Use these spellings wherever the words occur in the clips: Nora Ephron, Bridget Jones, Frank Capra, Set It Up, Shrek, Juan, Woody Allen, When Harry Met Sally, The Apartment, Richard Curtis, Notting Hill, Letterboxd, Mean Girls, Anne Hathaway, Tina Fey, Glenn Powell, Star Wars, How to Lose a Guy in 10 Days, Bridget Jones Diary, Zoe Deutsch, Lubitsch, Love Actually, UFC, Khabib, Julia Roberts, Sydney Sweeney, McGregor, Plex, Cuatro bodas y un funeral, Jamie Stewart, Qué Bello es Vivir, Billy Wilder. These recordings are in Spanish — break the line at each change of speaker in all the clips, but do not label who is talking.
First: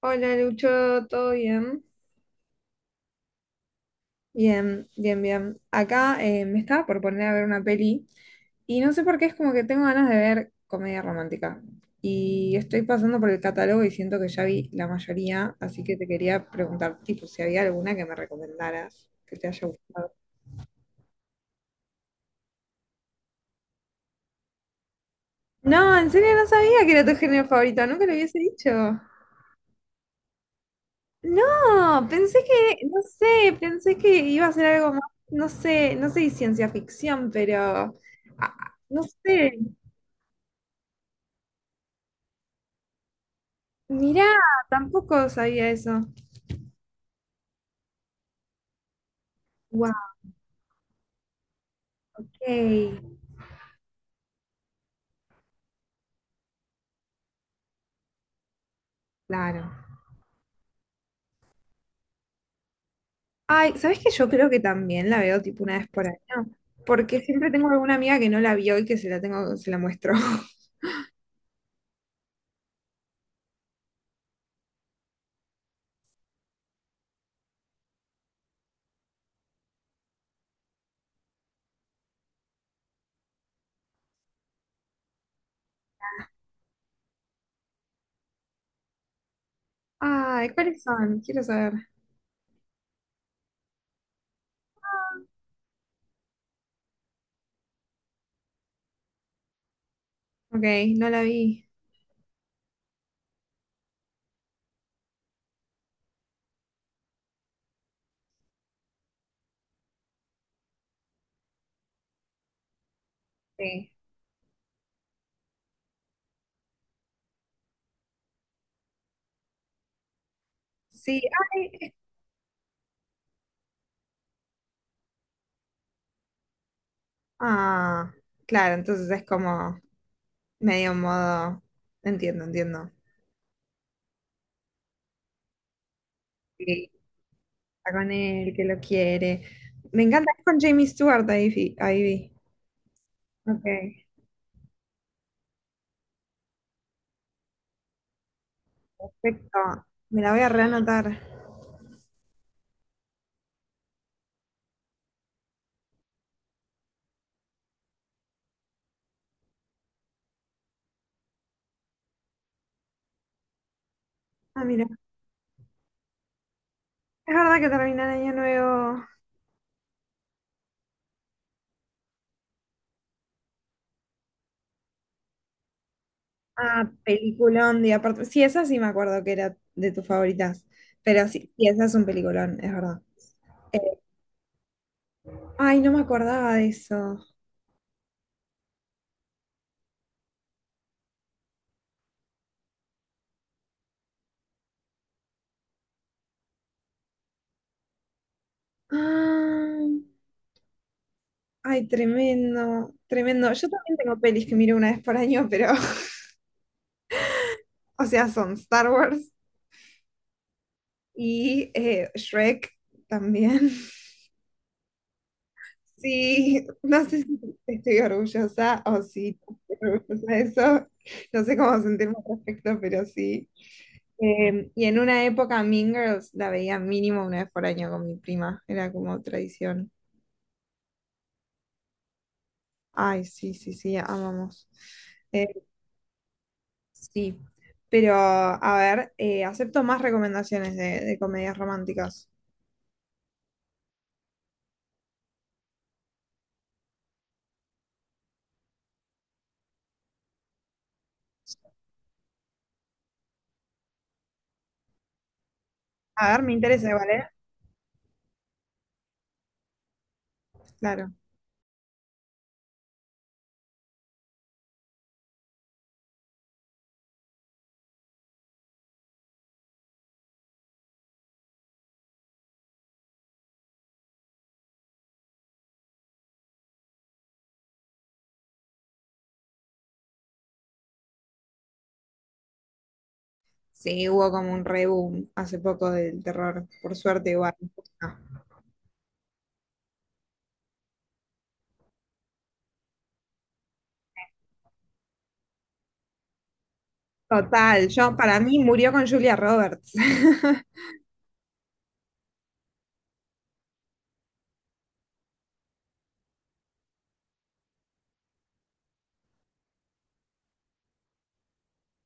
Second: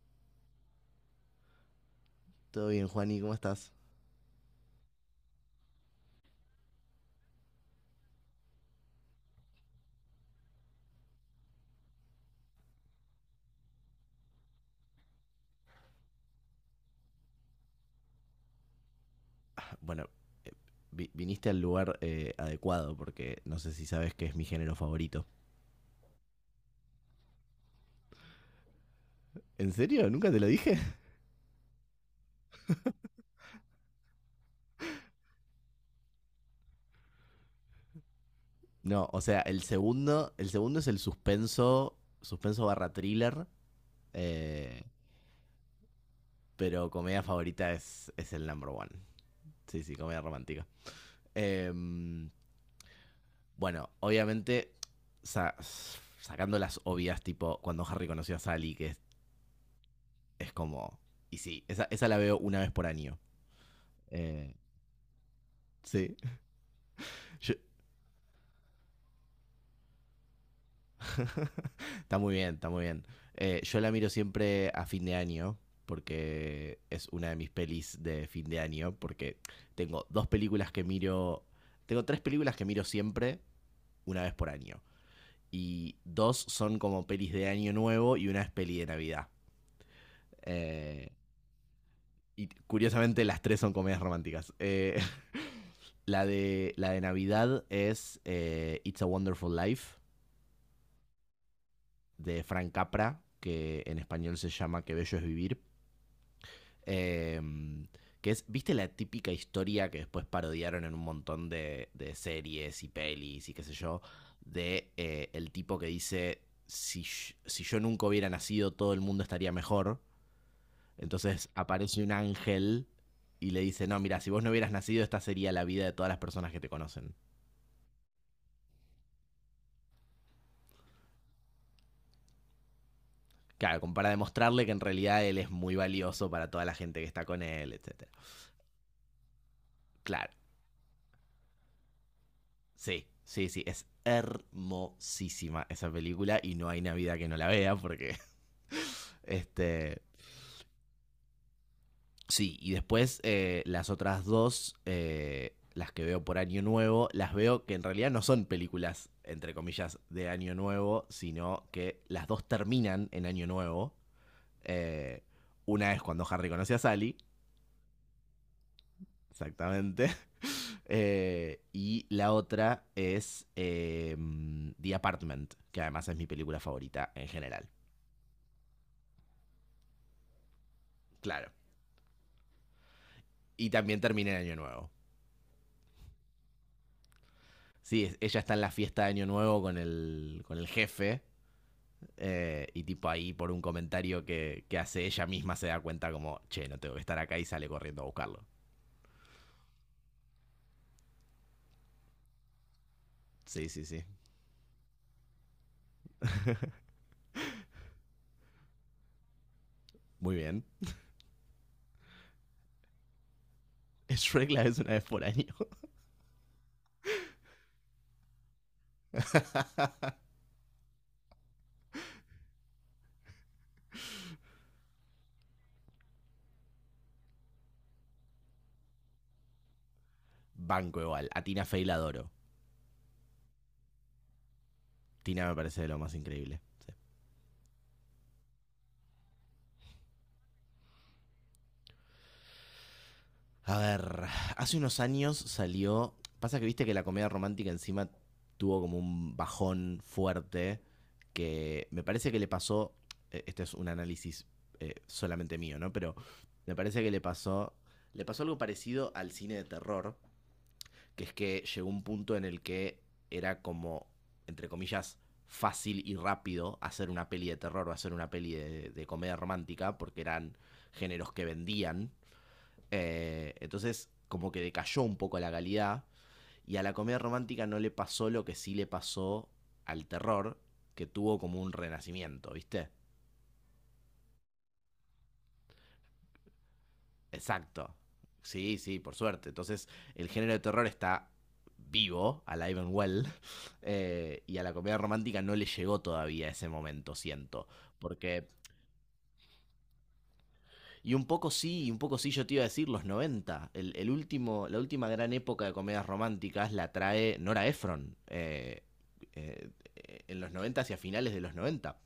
Hola Lucho, ¿todo bien?
Todo bien, Juani, ¿cómo estás?
Bien. Acá me estaba por poner a ver una peli y no sé por qué es como que tengo ganas de ver comedia romántica. Y estoy pasando por el catálogo y siento que ya vi la mayoría, así que te quería preguntar, tipo, si había alguna que me recomendaras que te haya
Bueno,
gustado.
viniste al lugar adecuado porque no sé si sabes que es mi género favorito.
No, en serio no sabía que era tu género favorito, nunca lo hubiese dicho.
¿En serio? ¿Nunca te lo dije?
No, pensé que, no sé, pensé que iba a ser algo más, no sé, no sé si ciencia ficción, pero no
No, o sea,
sé.
el segundo es el suspenso, suspenso barra thriller,
Mirá,
eh,
tampoco sabía eso.
pero comedia favorita es el number one. Sí,
Wow,
sí, comedia romántica. Em, bueno, obviamente, sacando las obvias, tipo cuando Harry conoció a Sally, que es,
claro.
es como... Y sí, esa la veo una vez por año.
Ay, ¿sabes qué? Yo creo
Eh,
que también la veo tipo una vez por
sí,
año, porque siempre
yo,
tengo alguna amiga que no la vio y que se la tengo, se la muestro.
está muy bien, está muy bien. Yo la miro siempre a fin de año, porque es una de mis pelis de fin de año, porque tengo dos películas que miro, tengo tres películas que miro siempre una vez por año. Y dos son como pelis de año nuevo y una es peli de Navidad.
Ay, ¿cuáles
Eh,
son? Quiero saber.
y curiosamente las tres son comedias románticas. La de Navidad es It's a Wonderful Life,
Ok, no la vi.
de Frank Capra, que en español se llama Qué Bello es Vivir. Eh, que es, ¿viste la típica historia que después parodiaron en un montón de series y pelis y qué sé
Sí.
yo? De el tipo que dice, si, si yo nunca hubiera nacido, todo el mundo estaría mejor.
Sí,
Entonces
ay,
aparece un ángel y le dice, no, mira, si vos no hubieras nacido, esta sería la vida de todas las personas que te conocen.
ah, claro, entonces es como. Medio modo. Entiendo, entiendo.
Claro, como para demostrarle que en realidad él es muy valioso para toda la
Sí,
gente que está con él,
está con
etcétera.
él, que lo quiere. Me encanta,
Claro.
es con Jamie Stewart, ahí, ahí vi.
Sí, sí, sí,
Ok,
es hermosísima esa película y no hay Navidad que no la vea porque...
perfecto.
este,
Me la voy a reanotar.
sí, y después las otras dos, las que veo por Año Nuevo, las veo que en realidad no son películas, entre comillas, de Año Nuevo, sino que las dos terminan en Año Nuevo.
Ah, mira,
Eh, una es cuando Harry conoce a Sally,
es verdad que termina el año nuevo.
exactamente, y la otra es The Apartment, que además es mi película
Ah,
favorita en general.
peliculón, y aparte, sí, esa sí me acuerdo que era de tus favoritas, pero
Claro.
sí, sí, esa es un peliculón, es verdad.
Y
Eh,
también termina el año nuevo.
ay, no me acordaba de eso.
Sí, ella está en la fiesta de año nuevo con el jefe. Y tipo ahí por un comentario que hace ella misma se da cuenta como, che, no tengo que estar acá y sale corriendo a buscarlo.
Ah, ay, tremendo, tremendo. Yo
Sí, sí,
también
sí.
tengo pelis que miro una vez por año, pero o sea, son Star Wars
Muy bien.
y Shrek también.
Shrek la ves una vez por año.
Sí, no sé si estoy orgullosa o si no estoy orgullosa de eso. No sé cómo sentirme al respecto, pero sí. Y en una época Mean Girls la veía mínimo una vez por año con mi prima. Era como tradición.
Banco igual. A Tina Fey la adoro.
Ay, sí, sí, sí, amamos. Eh,
Tina me parece de lo más increíble.
sí, pero a ver, acepto más recomendaciones de comedias románticas.
A ver, hace unos años salió. Pasa que viste que la comedia romántica encima tuvo como un bajón fuerte que me parece que le pasó. Este es un análisis solamente mío, ¿no? Pero
A ver, me
me
interesa,
parece que le
¿vale?
pasó. Le pasó algo parecido al cine de terror,
Claro.
que es que llegó un punto en el que era como, entre comillas, fácil y rápido hacer una peli de terror o hacer una peli de comedia romántica, porque eran géneros que vendían, entonces, como que decayó un poco la calidad. Y a la comedia romántica no le pasó lo que sí le pasó al terror, que tuvo como un renacimiento, ¿viste?
Sí, hubo como un reboom hace poco del terror, por suerte igual.
Exacto.
Ah,
Sí, sí, por suerte. Entonces, el género de terror está vivo, alive and well. Y a la comedia romántica no le llegó todavía ese momento, siento.
total, yo para
Porque...
mí murió con Julia Roberts.
Y un poco sí, y un poco sí yo te iba a decir los noventa. El último, la última gran época de comedias románticas la trae Nora Ephron, eh, en los 90, hacia finales de los noventa.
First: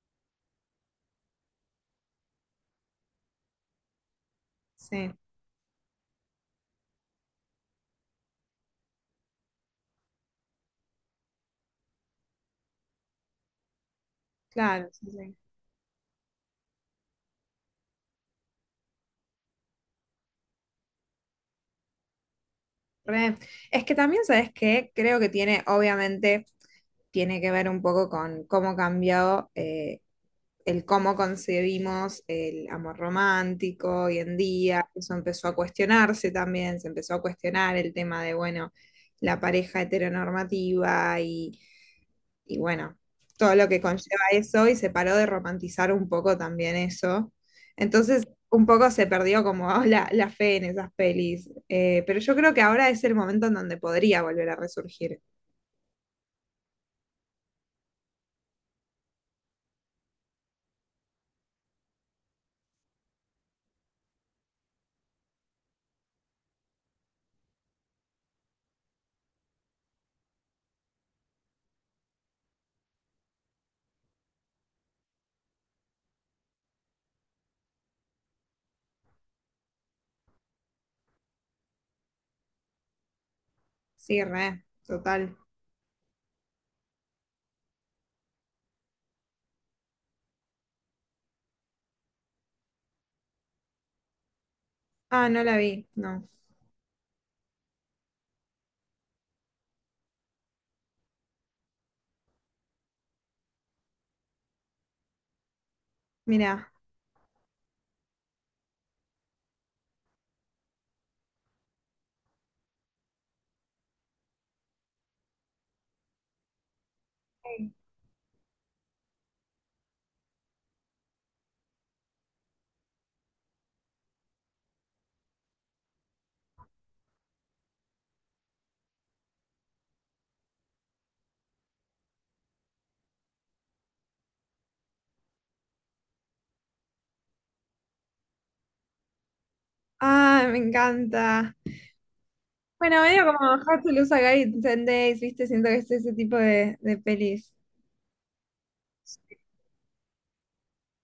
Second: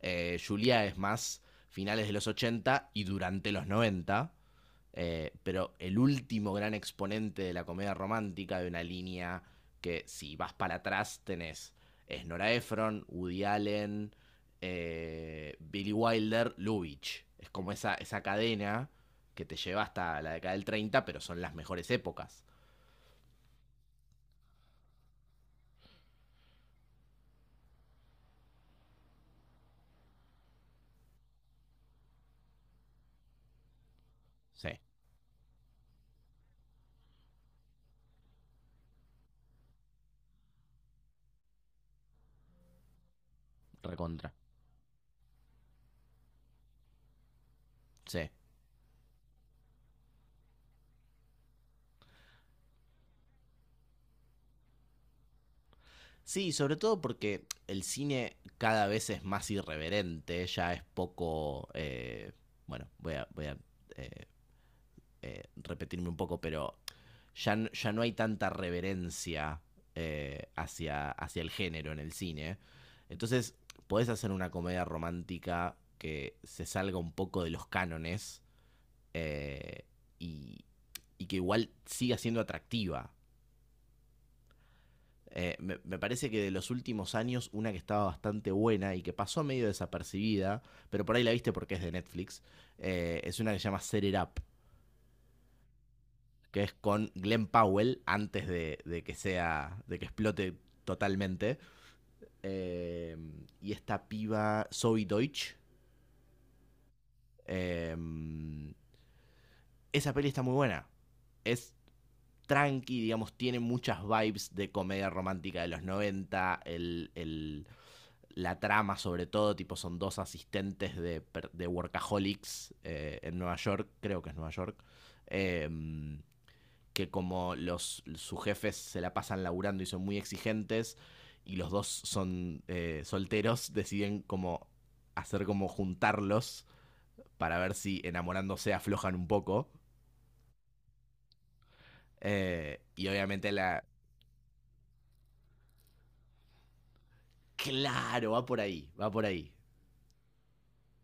Julia es más finales de los 80 y durante los noventa,
Sí,
pero el último gran exponente de la comedia romántica de una línea que si vas para atrás tenés es Nora Ephron, Woody Allen,
claro, sí, sí.
Billy Wilder, Lubitsch. Es como esa cadena que te lleva hasta la década del treinta, pero son las mejores épocas.
Re. Es que también, ¿sabes qué? Creo que tiene, obviamente, tiene que ver un poco con cómo ha cambiado el cómo concebimos el amor romántico hoy en
Sí,
día. Eso empezó a cuestionarse también, se empezó a cuestionar el tema de, bueno, la pareja heteronormativa y bueno, todo lo que conlleva
recontra.
eso y se paró de romantizar un poco también eso. Entonces
Sí.
un poco se perdió como la fe en esas pelis. Pero yo creo que ahora es el momento en donde podría volver a resurgir.
Sí, sobre todo porque el cine cada vez es más irreverente, ya es poco... bueno, eh, repetirme un poco, pero ya no hay tanta reverencia, hacia, hacia el género en el cine. Entonces, podés hacer una comedia romántica que se salga un poco de los cánones, eh, y, y que igual siga siendo atractiva.
Sí, re, total.
Me parece que de los últimos años, una que estaba bastante buena y que pasó medio desapercibida, pero por ahí la viste porque es de Netflix, es una que se llama Set It Up,
Ah, no la vi, no.
que es con Glenn Powell antes de que sea, de que explote totalmente. Eh, y esta piba Zoe Deutsch,
Mira.
eh, esa peli está muy buena. Es tranqui, digamos, tiene muchas vibes de comedia romántica de los noventa, el la trama sobre todo, tipo son dos asistentes de workaholics en Nueva York, creo que es Nueva York, eh, que como los, sus jefes se la pasan laburando y son muy exigentes y los dos son solteros, deciden como hacer como juntarlos para ver si enamorándose aflojan un poco.
Ah, me encanta. Bueno,
Y
medio como
obviamente
How
la...
to Lose a Guy in 10 Days, ¿viste? Siento que es ese tipo de pelis.
Claro, va por ahí, va por ahí.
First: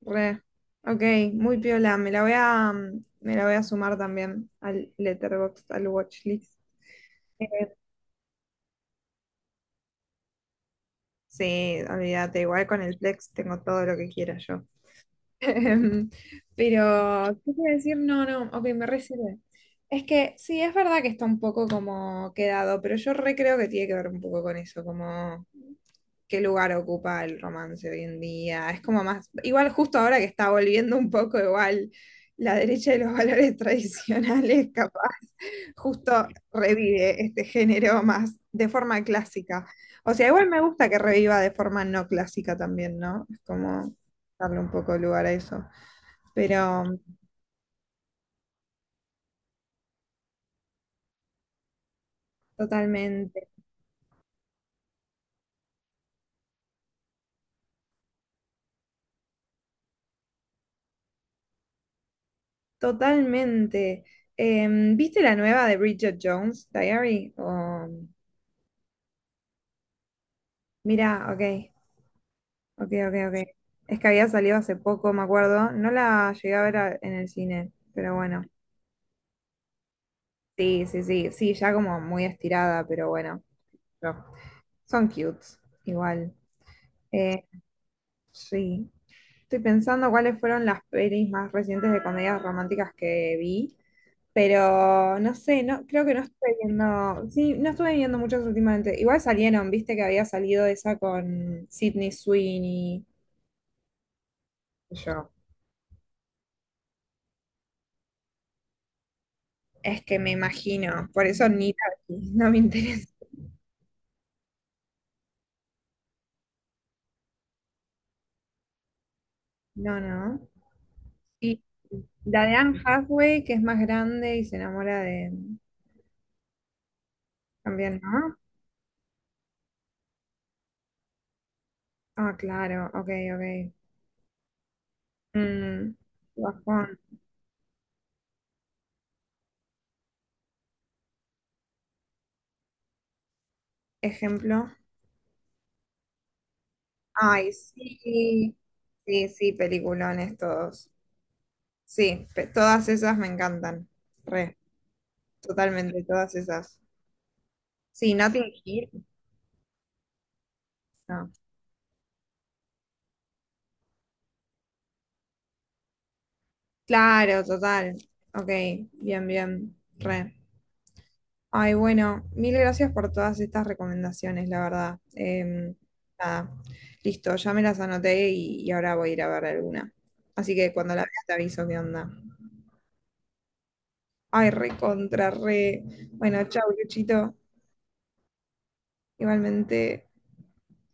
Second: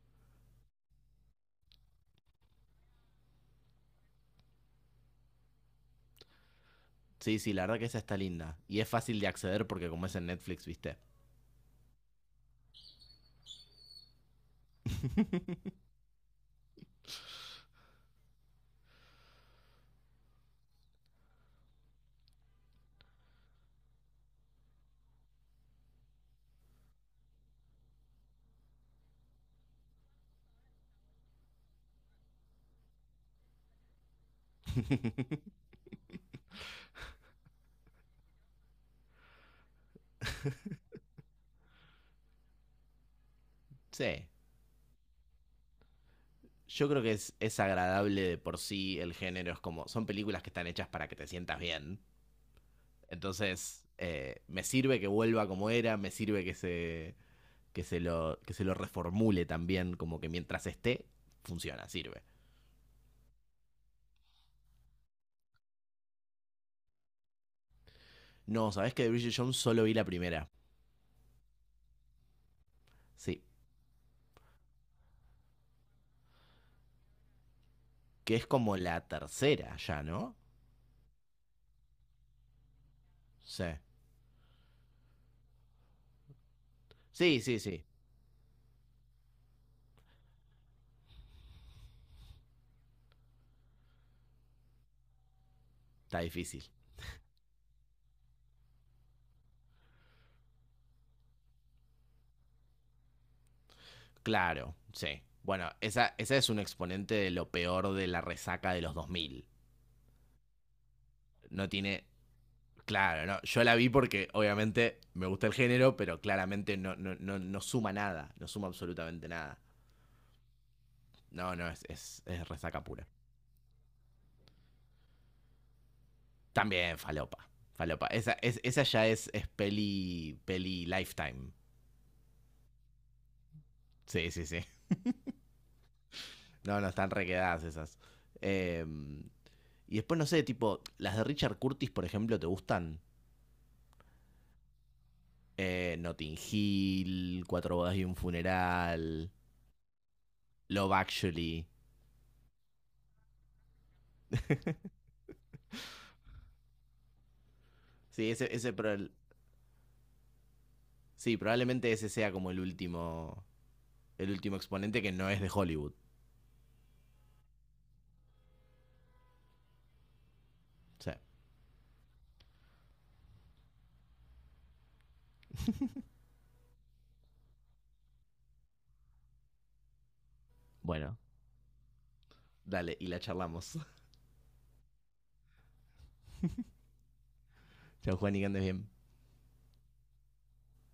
Re. Ok, muy piola. Me la voy a, me la voy a sumar también al Letterboxd, al watchlist.
Sí, sí, la
Eh,
verdad que esa está linda. Y es fácil de acceder porque como es en Netflix, viste.
sí, olvídate, igual con el Plex tengo todo lo que quiera yo. Em, Pero, ¿qué quiero decir? No, no, ok, me re sirve. Es que sí, es verdad que está un poco como quedado, pero yo re creo que tiene que ver un poco con eso, como qué lugar ocupa el romance hoy en día. Es como más, igual justo ahora que está volviendo un poco igual la derecha de los valores tradicionales, justo revive este género más de forma clásica. O sea, igual me gusta que reviva de forma no clásica también, ¿no? Es como
Sí,
darle un poco de lugar a eso. Pero
yo creo que es agradable de por sí el género. Es como, son películas que están hechas para que te sientas bien.
totalmente,
Entonces, me sirve que vuelva como era, me sirve que se lo reformule también, como que mientras esté, funciona, sirve.
totalmente. ¿Viste la nueva de Bridget Jones Diary? O-
No, ¿sabés que de Bridget Jones solo vi la primera?
Mira, ok, ok, ok,
Sí,
ok. Es que había salido hace poco, me acuerdo. No la llegué a ver en el cine, pero
que
bueno.
es como la tercera ya, ¿no?
Sí, sí, sí, sí, ya como muy estirada, pero bueno.
Sí.
Son cutes, igual.
Sí,
Eh,
sí, sí.
sí. Estoy pensando cuáles fueron las pelis más recientes de comedias románticas que vi, pero no sé, no, creo que
Está
no estuve
difícil.
viendo, sí, no estuve viendo muchas últimamente. Igual salieron, viste que había salido esa con Sydney Sweeney.
Claro,
Y
sí.
yo,
Bueno, esa es un exponente de lo peor de la resaca de los dos mil.
es que me imagino, por eso
No
ni
tiene...
la vi, no me interesa.
Claro, no, yo la vi porque obviamente me gusta el género, pero claramente no, no, no, no suma nada, no suma absolutamente nada.
No, no.
No,
Y
no,
la
es
de Anne
resaca pura.
Hathaway, que es más grande y se enamora de...
También falopa,
También,
falopa.
¿no?
Esa, es, esa ya es peli, peli lifetime.
Ah, claro, ok, ok.
Sí, sí, sí.
Mm,
No, no,
bajón.
están requedadas esas. Eh, y después, no sé, tipo, las de Richard Curtis, por ejemplo, ¿te gustan?
Ejemplo.
Notting Hill,
Ay,
Cuatro bodas y un
sí. Sí,
funeral,
sí, peliculones todos.
Love Actually.
Sí, todas esas me encantan. Re, totalmente, todas esas. Sí,
Sí,
Notting
ese,
Hill. No.
sí, probablemente ese sea como el último exponente que no es de Hollywood.
Claro, total. Ok, bien, bien. Re.
O sea...
Ay, bueno, mil gracias por todas estas recomendaciones, la verdad. Nada, listo, ya me las anoté y ahora voy a ir a ver alguna. Así que cuando la vea
Bueno,
te aviso qué onda.
dale, y la charlamos.
Ay, re contra, re. Bueno, chau, Luchito.
Chao, Juan, y que andes bien.
Igualmente.